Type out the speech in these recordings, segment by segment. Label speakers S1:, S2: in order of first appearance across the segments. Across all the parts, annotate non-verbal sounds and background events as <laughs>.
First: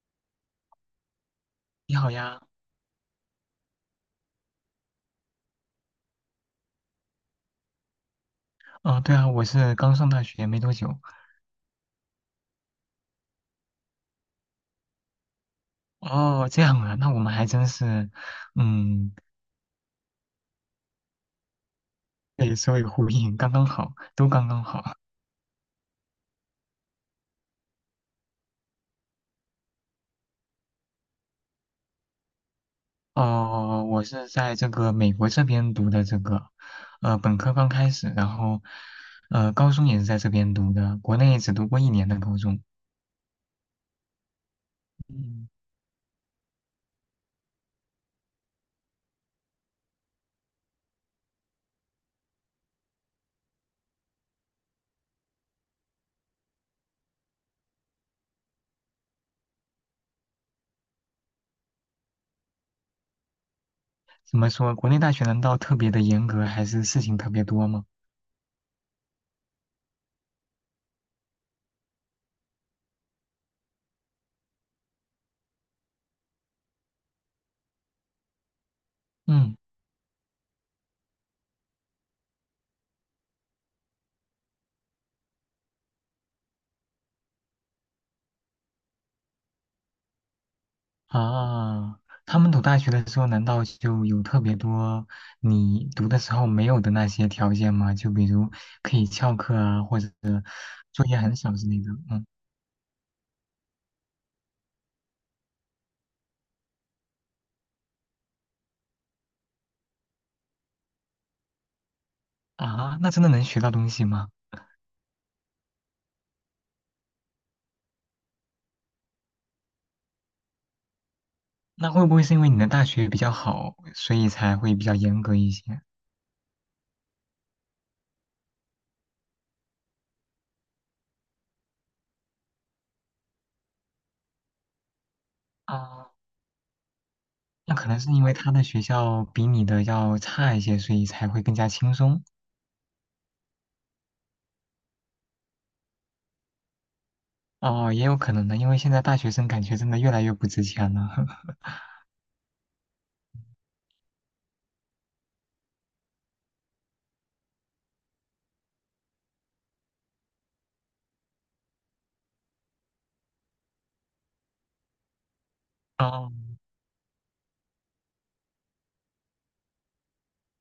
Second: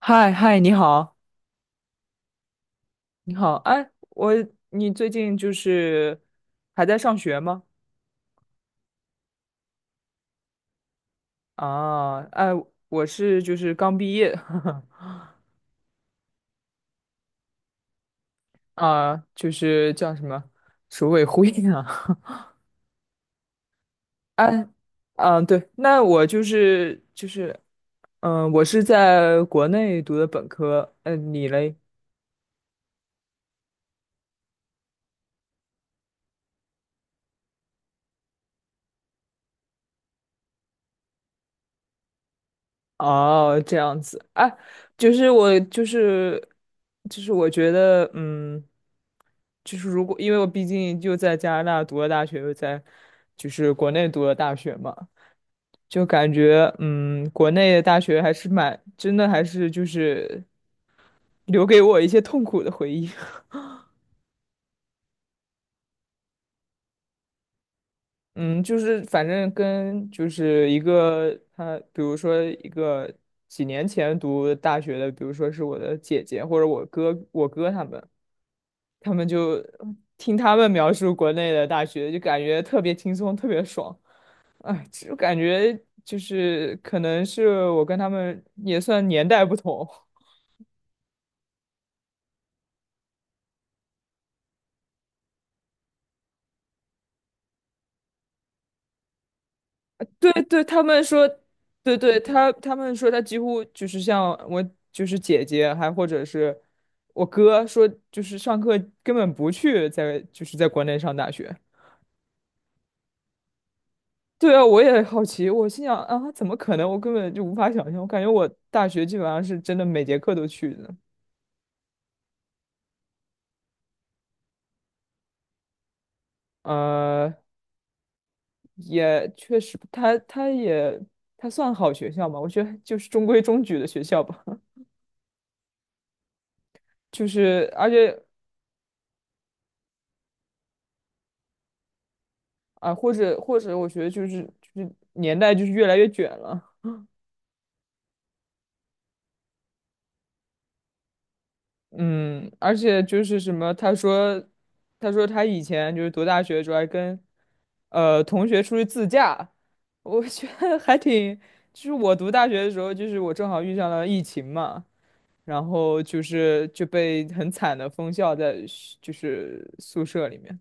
S1: 嗨嗨，你好，
S2: 你好呀。
S1: 你好，哎，你最近就是还在上学吗？
S2: 哦，对啊，我是刚上大学没多久。
S1: 啊，哎，我是就是刚毕业。
S2: 哦，这样啊，那我们还真是，
S1: <laughs>
S2: 嗯，
S1: 啊，就是叫什么组委会啊。
S2: 对，所以呼应，刚刚好，都
S1: <laughs>
S2: 刚刚
S1: 哎，
S2: 好。
S1: 嗯，对，那我就是，嗯、我是在国内读的本科。嗯、你嘞？
S2: 哦，我是在这个美国这边读的这个，本科刚开始，然后，高中也是在这边读的，国内只读过一年的高中。
S1: 哦，这样子啊，就是
S2: 嗯，
S1: 我就是我觉得，嗯，就是如果因为我毕竟就在加拿大读了大学，又在就是国内读了大学嘛，就感觉嗯，国内的大学还是蛮真的，还是就是留给我一些痛苦的回忆。<laughs>
S2: 怎么说，国内大学难道特别的严格，还是事情特别多吗？
S1: 嗯，就是反正跟就是一个他，比如说一个几年前读大学的，比如说是我的姐姐或者我哥他们。他们
S2: 嗯。
S1: 就听他们描述国内的大学，就感觉特别轻松，特别爽。哎，就感觉就是可能是我跟他们也算年代不同。<laughs>
S2: 啊，他们读大学的时候，难道就有特别多你读的时候没有的那些条件吗？就比如可以翘课啊，或者
S1: 对对，他们
S2: 作业
S1: 说，
S2: 很少之类的。
S1: 对对，
S2: 嗯，
S1: 他们说他几乎就是像我就是姐姐，还或者是我哥说，就是上课根本不去在就是在国内上大学。
S2: 啊，那真的能学到东西吗？
S1: 对啊，我也好奇，我心想啊，怎么可能？我根本就无法想象，我感觉我大学基本上是真的每节课都去的。
S2: 那会不会是因为你的大学比较好，所以才会比较严格一些？
S1: 呃，也确实，他算好学校嘛，我觉得就是中规中矩的学校吧。<laughs>
S2: 啊，
S1: 就是
S2: 那
S1: 而
S2: 可能是
S1: 且
S2: 因为他的学校比你的要差一些，所以才会更加轻松。
S1: 啊、或者我觉得就是年代就是越来越卷了。
S2: 哦，也有可能的，因为现在大学生感觉真的越来越不值钱了。<laughs>
S1: 嗯，而且就是什么，他说他以前就是读大学的时候还跟同学出去自驾，<laughs> 我觉得还挺，就是我读大学的时候，就是我正好遇上了疫情嘛。然后就
S2: 哦，
S1: 是就被很惨的封校在学就是宿舍里面。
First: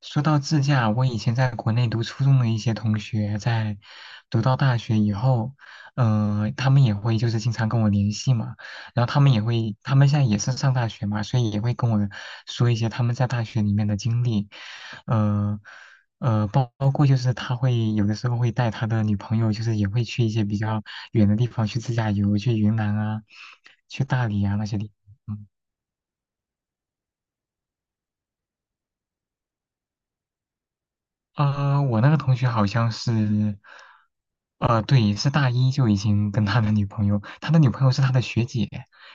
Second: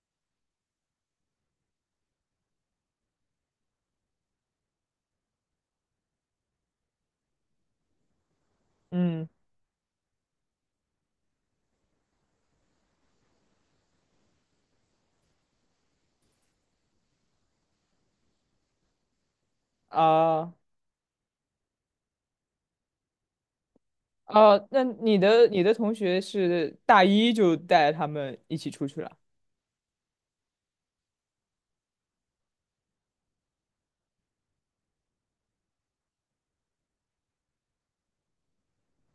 S2: 说到自驾，我以前在国内读初中的一些同学，在读到大学以后，他们也会就是经常跟我联系嘛，然后他
S1: 嗯。
S2: 们也会，他们现在也是上大学嘛，所以也会跟我说一些他们在大学里面的经历，呃包括就是他会有的时候会带他的女朋友，就是也会去一些
S1: 啊
S2: 比较远的地方去自驾游，去云南啊，去大理啊
S1: 啊，
S2: 那些
S1: 那
S2: 地
S1: 你
S2: 方。嗯。
S1: 的你的同学是大一就带他们一起出去了。
S2: 啊、我那个同学好像是，呃，对，是大一就已经跟他的女朋友，他的女朋友是他的学姐，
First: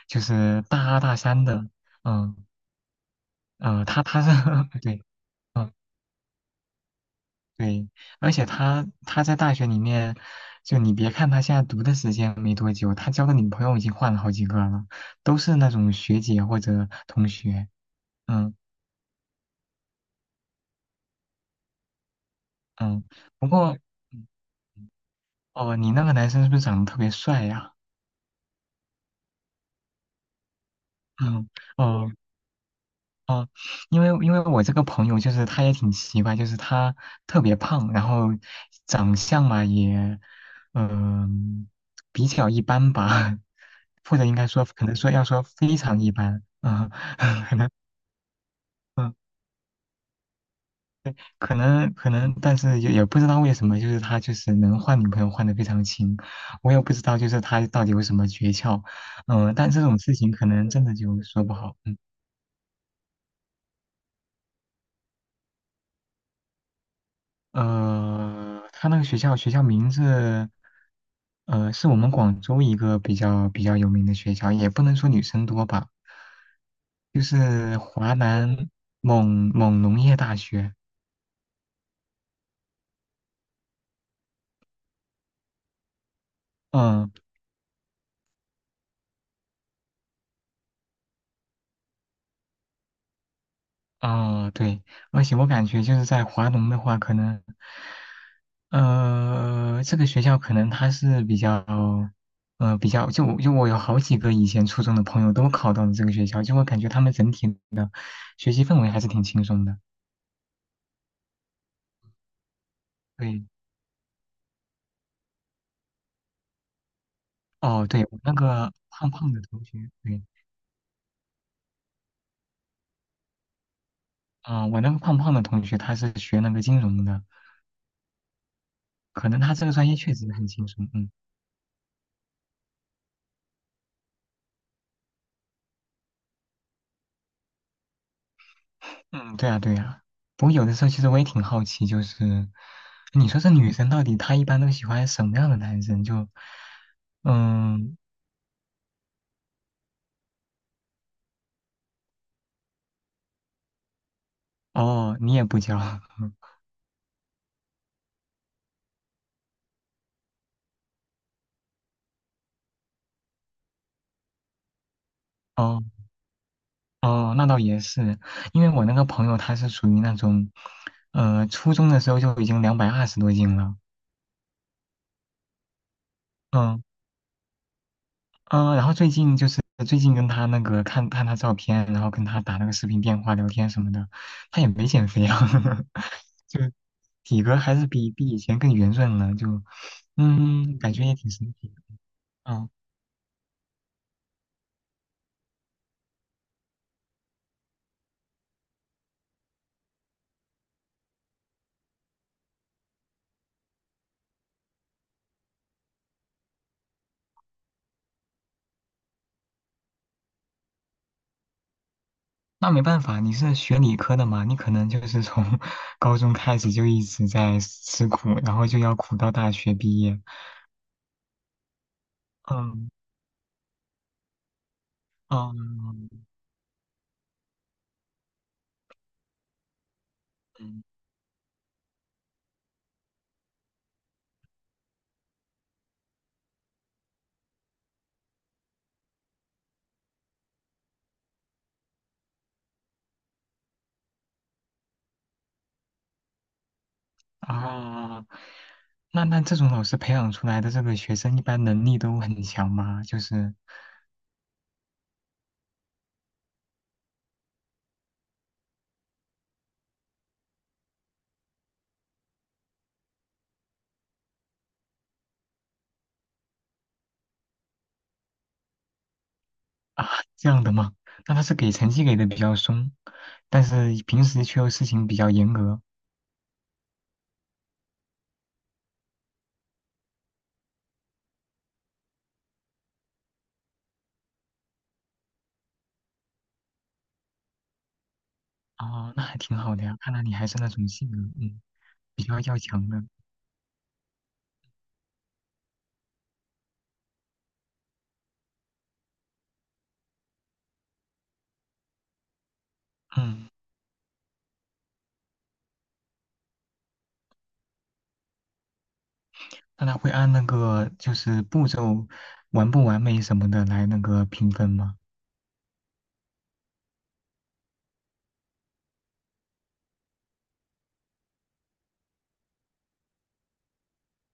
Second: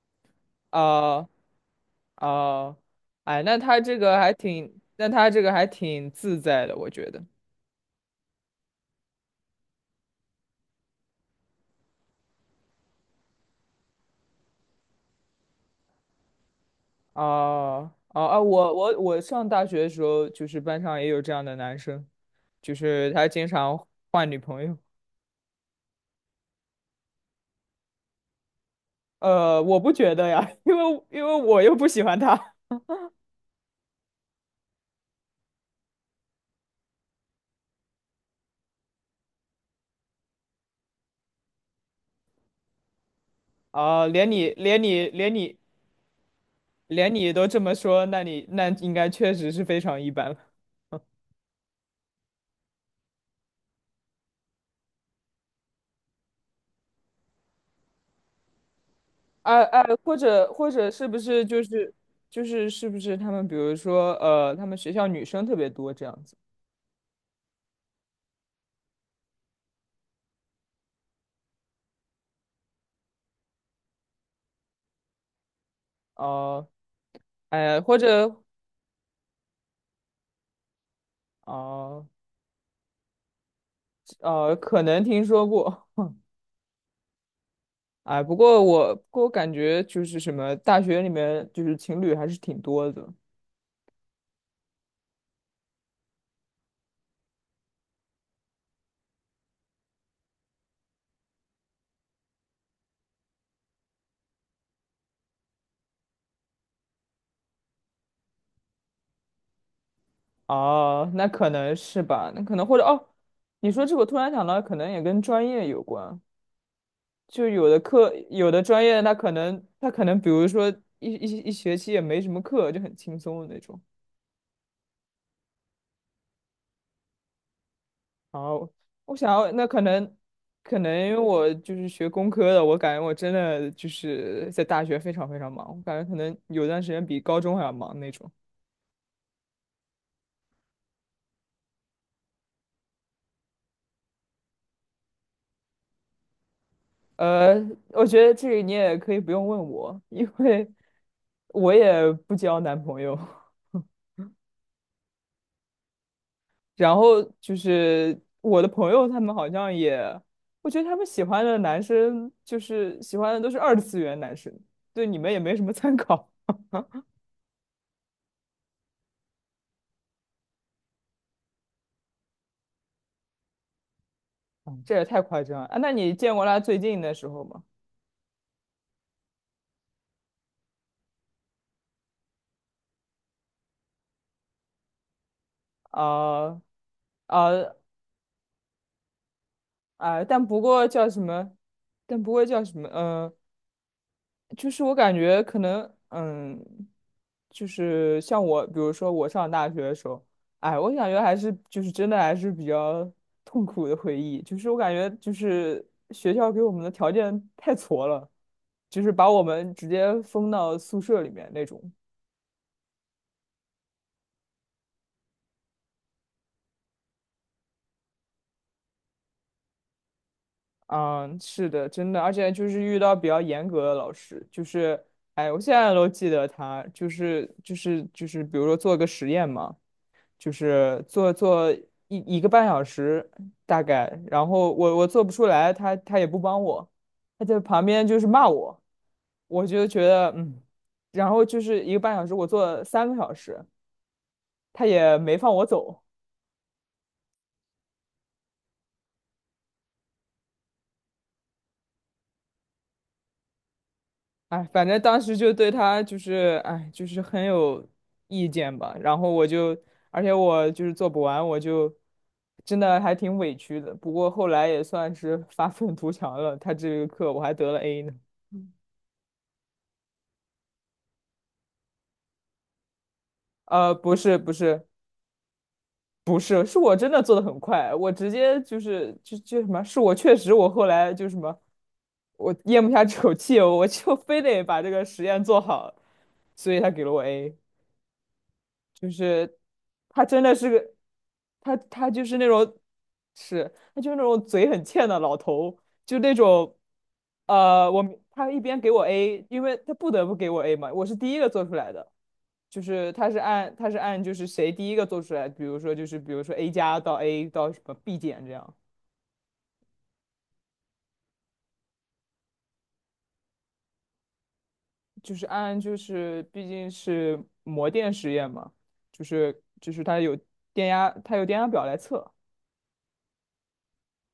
S2: 就是大二大
S1: 啊
S2: 三的。嗯。
S1: 啊，哎，那他
S2: 呃，
S1: 这
S2: 他
S1: 个
S2: 他是
S1: 还挺，
S2: <laughs> 对。
S1: 那他这个还
S2: 嗯。
S1: 挺自在的，我觉得。
S2: 对，而且他在大学里面，就你别看他现在读的时间没多久，他交的女朋友已经换了好几个了，都是那种学姐或者
S1: 啊
S2: 同学。
S1: 啊啊！
S2: 嗯。
S1: 我上大学的时候，就是班上也有这样的男生，就
S2: 嗯，
S1: 是他经
S2: 不过，
S1: 常换女朋友。
S2: 哦、你那个男生是不是长得特别帅呀？
S1: 我不觉得呀，因为
S2: 嗯。
S1: 我又不喜
S2: 哦。
S1: 欢他。
S2: 啊，因为我这个朋友就是他也挺奇怪，就是他特别胖，然后长相嘛也，嗯、比较一般吧，<laughs>
S1: 啊、
S2: 或者
S1: 连
S2: 应该
S1: 你
S2: 说
S1: 连
S2: 可能
S1: 你
S2: 说要
S1: 连
S2: 说
S1: 你
S2: 非常一般，嗯。
S1: 连你都
S2: <laughs> 可
S1: 这
S2: 能。
S1: 么说，那你那应该
S2: 嗯。
S1: 确实是非常一般了。
S2: 可能，但是也不知道为什么，就是他就是能换女朋友换的非常勤，我也不知道就是他到底有什么诀窍，嗯、
S1: 哎
S2: 但这
S1: 哎，
S2: 种事
S1: 或
S2: 情可
S1: 者或
S2: 能真
S1: 者
S2: 的
S1: 是不
S2: 就说
S1: 是
S2: 不好，嗯。
S1: 他们比如说他们学校女生特别多这样子？
S2: 呃，他那个学校名字，呃，是我们广州一个比较有名的学校，也不能说女生多吧，
S1: 哦、
S2: 就是
S1: 哎，或
S2: 华
S1: 者
S2: 南某某农业大学。
S1: 哦可能听说过。
S2: 嗯。
S1: 哎，不过我感觉就是什么大学里面就是情侣还是挺多的。
S2: 哦，对，而且我感觉就是在华农的话，可能，呃，这个学校可能它是比较，呃，比较就我有好几个以前初中的朋友都考到了这个学校，就我感觉他们整体学习氛围还是挺轻松的。
S1: 哦，那可能是吧，那可能或者哦，
S2: 对。
S1: 你说这个我突然想到，可能也跟专业有关。就有的
S2: 哦，对，
S1: 课，
S2: 我那
S1: 有的
S2: 个
S1: 专业，
S2: 胖
S1: 他可
S2: 胖的
S1: 能
S2: 同
S1: 他
S2: 学，
S1: 可能，
S2: 对。
S1: 比如说一学期也没什么课，就很轻松的那种。
S2: 嗯、我那个胖胖的同学他是学那个金融的，
S1: 然后我
S2: 可
S1: 想
S2: 能
S1: 要
S2: 他
S1: 那
S2: 这个
S1: 可
S2: 专业确
S1: 能
S2: 实很轻
S1: 可
S2: 松，
S1: 能
S2: 嗯。
S1: 因为我就是学工科的，我感觉我真的就是在大学非常非常忙，我感觉可能有段时间比高中还要忙那种。
S2: 嗯，对啊对啊。不过有的时候其实我也挺好奇，就是你说这女生到底她一般都喜欢什么样的男生？就，
S1: 呃，
S2: 嗯，
S1: 我觉得这个你也可以不用问我，因为我也不交男朋友。<laughs>
S2: 哦，你也不教。<laughs>
S1: 然后就是我的朋友他们好像也，我觉得他们喜欢的男生就是喜欢的都是二次元男生，对你们也没什么
S2: 哦。
S1: 参考。
S2: 哦，那倒也是，因为我那个朋友他是属于那种，呃，初中的时候就已经两百二十多斤了。
S1: 嗯。 <laughs> 这也太夸张了啊！那你见过他最
S2: 嗯。
S1: 近的时候吗？
S2: 嗯、然后最近就是最近跟他那个看看他照片，然后跟他打那个视频电话聊天什么的，他也没减肥啊，<laughs> 就
S1: 啊
S2: 体格
S1: 啊
S2: 还是比以前更圆润了，就
S1: 啊！
S2: 嗯，感觉也挺神奇的。
S1: 但不过叫
S2: 嗯，
S1: 什么？嗯、就是我感觉可能，嗯，就是像我，比如说我上大学的时候，哎，我感觉还是就是真的还是比较 <laughs> 痛苦的回忆。就是我感觉就是学校给我们的条件太挫了，就是把我们直接封到宿舍里面那种。
S2: 那没办法，你是学理科的嘛，你可能就是从 <laughs> 高中开始就一直在吃苦，然后就要苦到大学毕业。
S1: 嗯，是的，真的，而且就是
S2: 嗯。
S1: 遇到比较严格的老师，就是，哎，我现在都
S2: 嗯。
S1: 记得他，就是，比如说做个实验嘛。就
S2: 嗯，
S1: 是做一个半小时大概，然后我做不出来，他也不帮我，他在旁边就是骂我，我就觉得嗯，然后就是一个半小时，我做了3个小时，他也没放我走，
S2: 啊，那这种老师培养出来的这个学生，一般能力都很强吗？就是
S1: 哎，反正当时就对他就是哎就是很有意见吧，然后而且我就是做不完，我就。真的还挺委屈的，不过后来也算是发愤图强了。他这个课我还得了 A 呢。
S2: 啊，这样的吗？那他是给成绩给的比较松，但是
S1: 不
S2: 平
S1: 是
S2: 时
S1: 不
S2: 却又事
S1: 是
S2: 情比较严格。
S1: 不是，是我真的做的很快，我直接就什么，是我确实我后来就什么，我咽不下 <laughs> 这口气，我就非得把这个实验做好，所以他给了我 A。
S2: 哦，那还挺好的呀，看来
S1: 他
S2: 你
S1: 真
S2: 还
S1: 的
S2: 是那
S1: 是
S2: 种
S1: 个，
S2: 性格，嗯，
S1: 他
S2: 比
S1: 就是
S2: 较
S1: 那
S2: 要
S1: 种，
S2: 强的。
S1: 是他就是那种嘴很欠的老头，就那种，我明他一边给我 A，因为他不得不给我 A 嘛，我是第一个做出来的，就是他是
S2: 嗯，
S1: 按他是按就是谁第一个做出来，比如说 A 加到 A 到什么 B 减这样，
S2: 那他会按那个就是步骤完不完美什么的来那个评分吗？
S1: 就是按就是毕竟是模电实验嘛，就是他有电压，他有电压表来测。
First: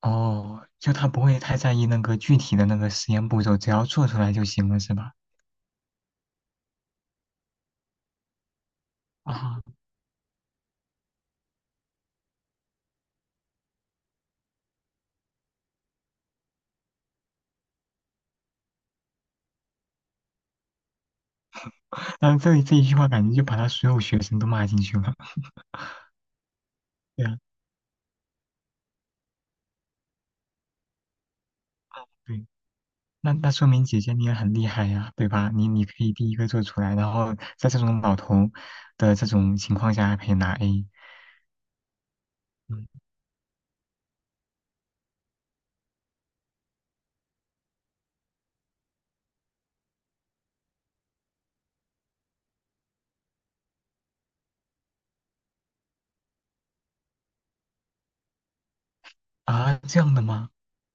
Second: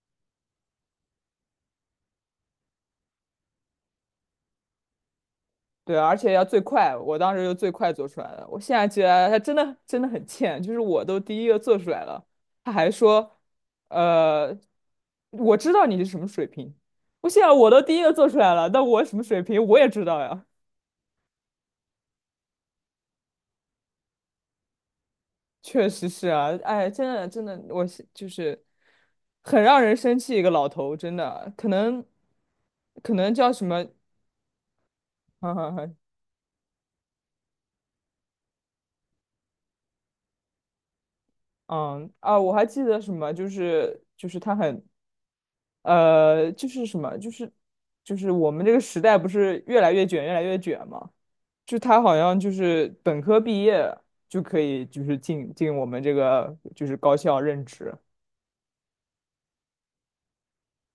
S2: 哦，就他不会太在意那个具体的那个实验步骤，只要做出来就行了，是吧？
S1: 对啊，而且要最快，我当时就最快做出来了。我现在觉得他真
S2: 啊、
S1: 的真的很欠，就是我都第一个做出来了，他还说，呃，我知道你是什么水平。我现在我都第一个做出来了，那我什么水平我也知道呀。
S2: 但后这里这一句话感觉就把他所有学生都骂进去了。
S1: 确实是啊，哎，真
S2: 对
S1: 的
S2: 啊，
S1: 真的，我是就是很让人生气一个老头，真的，可能
S2: 对，
S1: 可
S2: 那
S1: 能
S2: 那
S1: 叫什
S2: 说明
S1: 么，<laughs>
S2: 姐姐你也很厉害呀，对吧？你可
S1: 嗯
S2: 以第一个做出来，然后在这种老头的这种情况下还可以拿 A。
S1: 嗯啊，我还记
S2: 嗯。
S1: 得什么，就是他很就是什么，就是我们这个时代不是越来越卷，越来越卷嘛？就他好像就是本科毕业就可以，就是进我们这个就是高校任职。
S2: 啊，这样的吗？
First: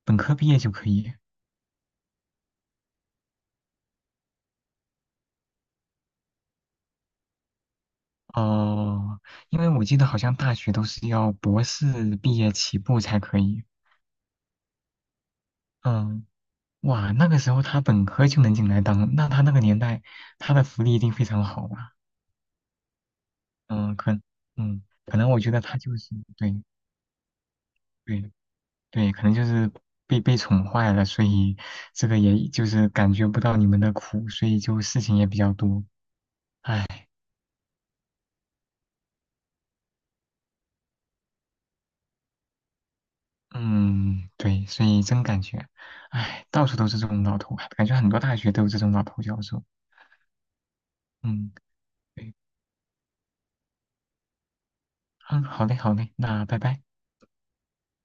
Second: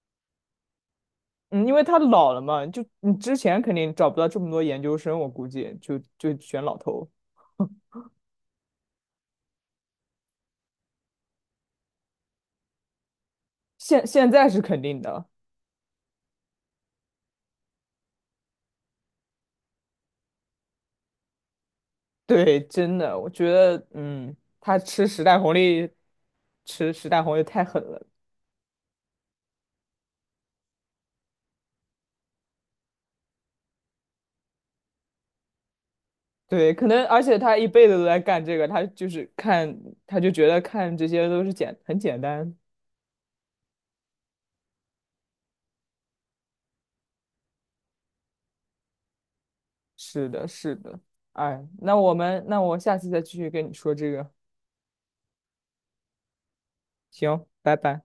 S2: 本科毕业就可以？
S1: 嗯，因为他老了嘛，就你之前肯定找不到这么多研究生，我估计就选老头。
S2: 哦，因为我记得好像大学都是要博士毕业起步才可以。
S1: 现在是肯定的，
S2: 嗯，哇，那个时候他本科就能进来当，那他那个年代他的福利一定非常好吧？
S1: 对，真的，我觉得，
S2: 嗯，可，
S1: 嗯，他
S2: 嗯，
S1: 吃
S2: 可
S1: 时
S2: 能
S1: 代
S2: 我觉
S1: 红
S2: 得他
S1: 利，
S2: 就是对
S1: 吃时代红利太狠了。
S2: 对对，可能就是被宠坏了，所以这个也就是感觉不到你们的苦，所以就事情也比较多。
S1: 对，可
S2: 唉，
S1: 能而且他一辈子都在干这个，他就是看，他就觉得看这些都是简单。
S2: 嗯，对，所以真感觉，唉，到处都是这种老头，感觉很多大学都有这种老头教授。
S1: 是的，是的。
S2: 嗯，
S1: 哎，那我
S2: 对，
S1: 们那我下次再继续跟你说这个。
S2: 嗯，好嘞，好嘞，那拜拜。
S1: 行，拜拜。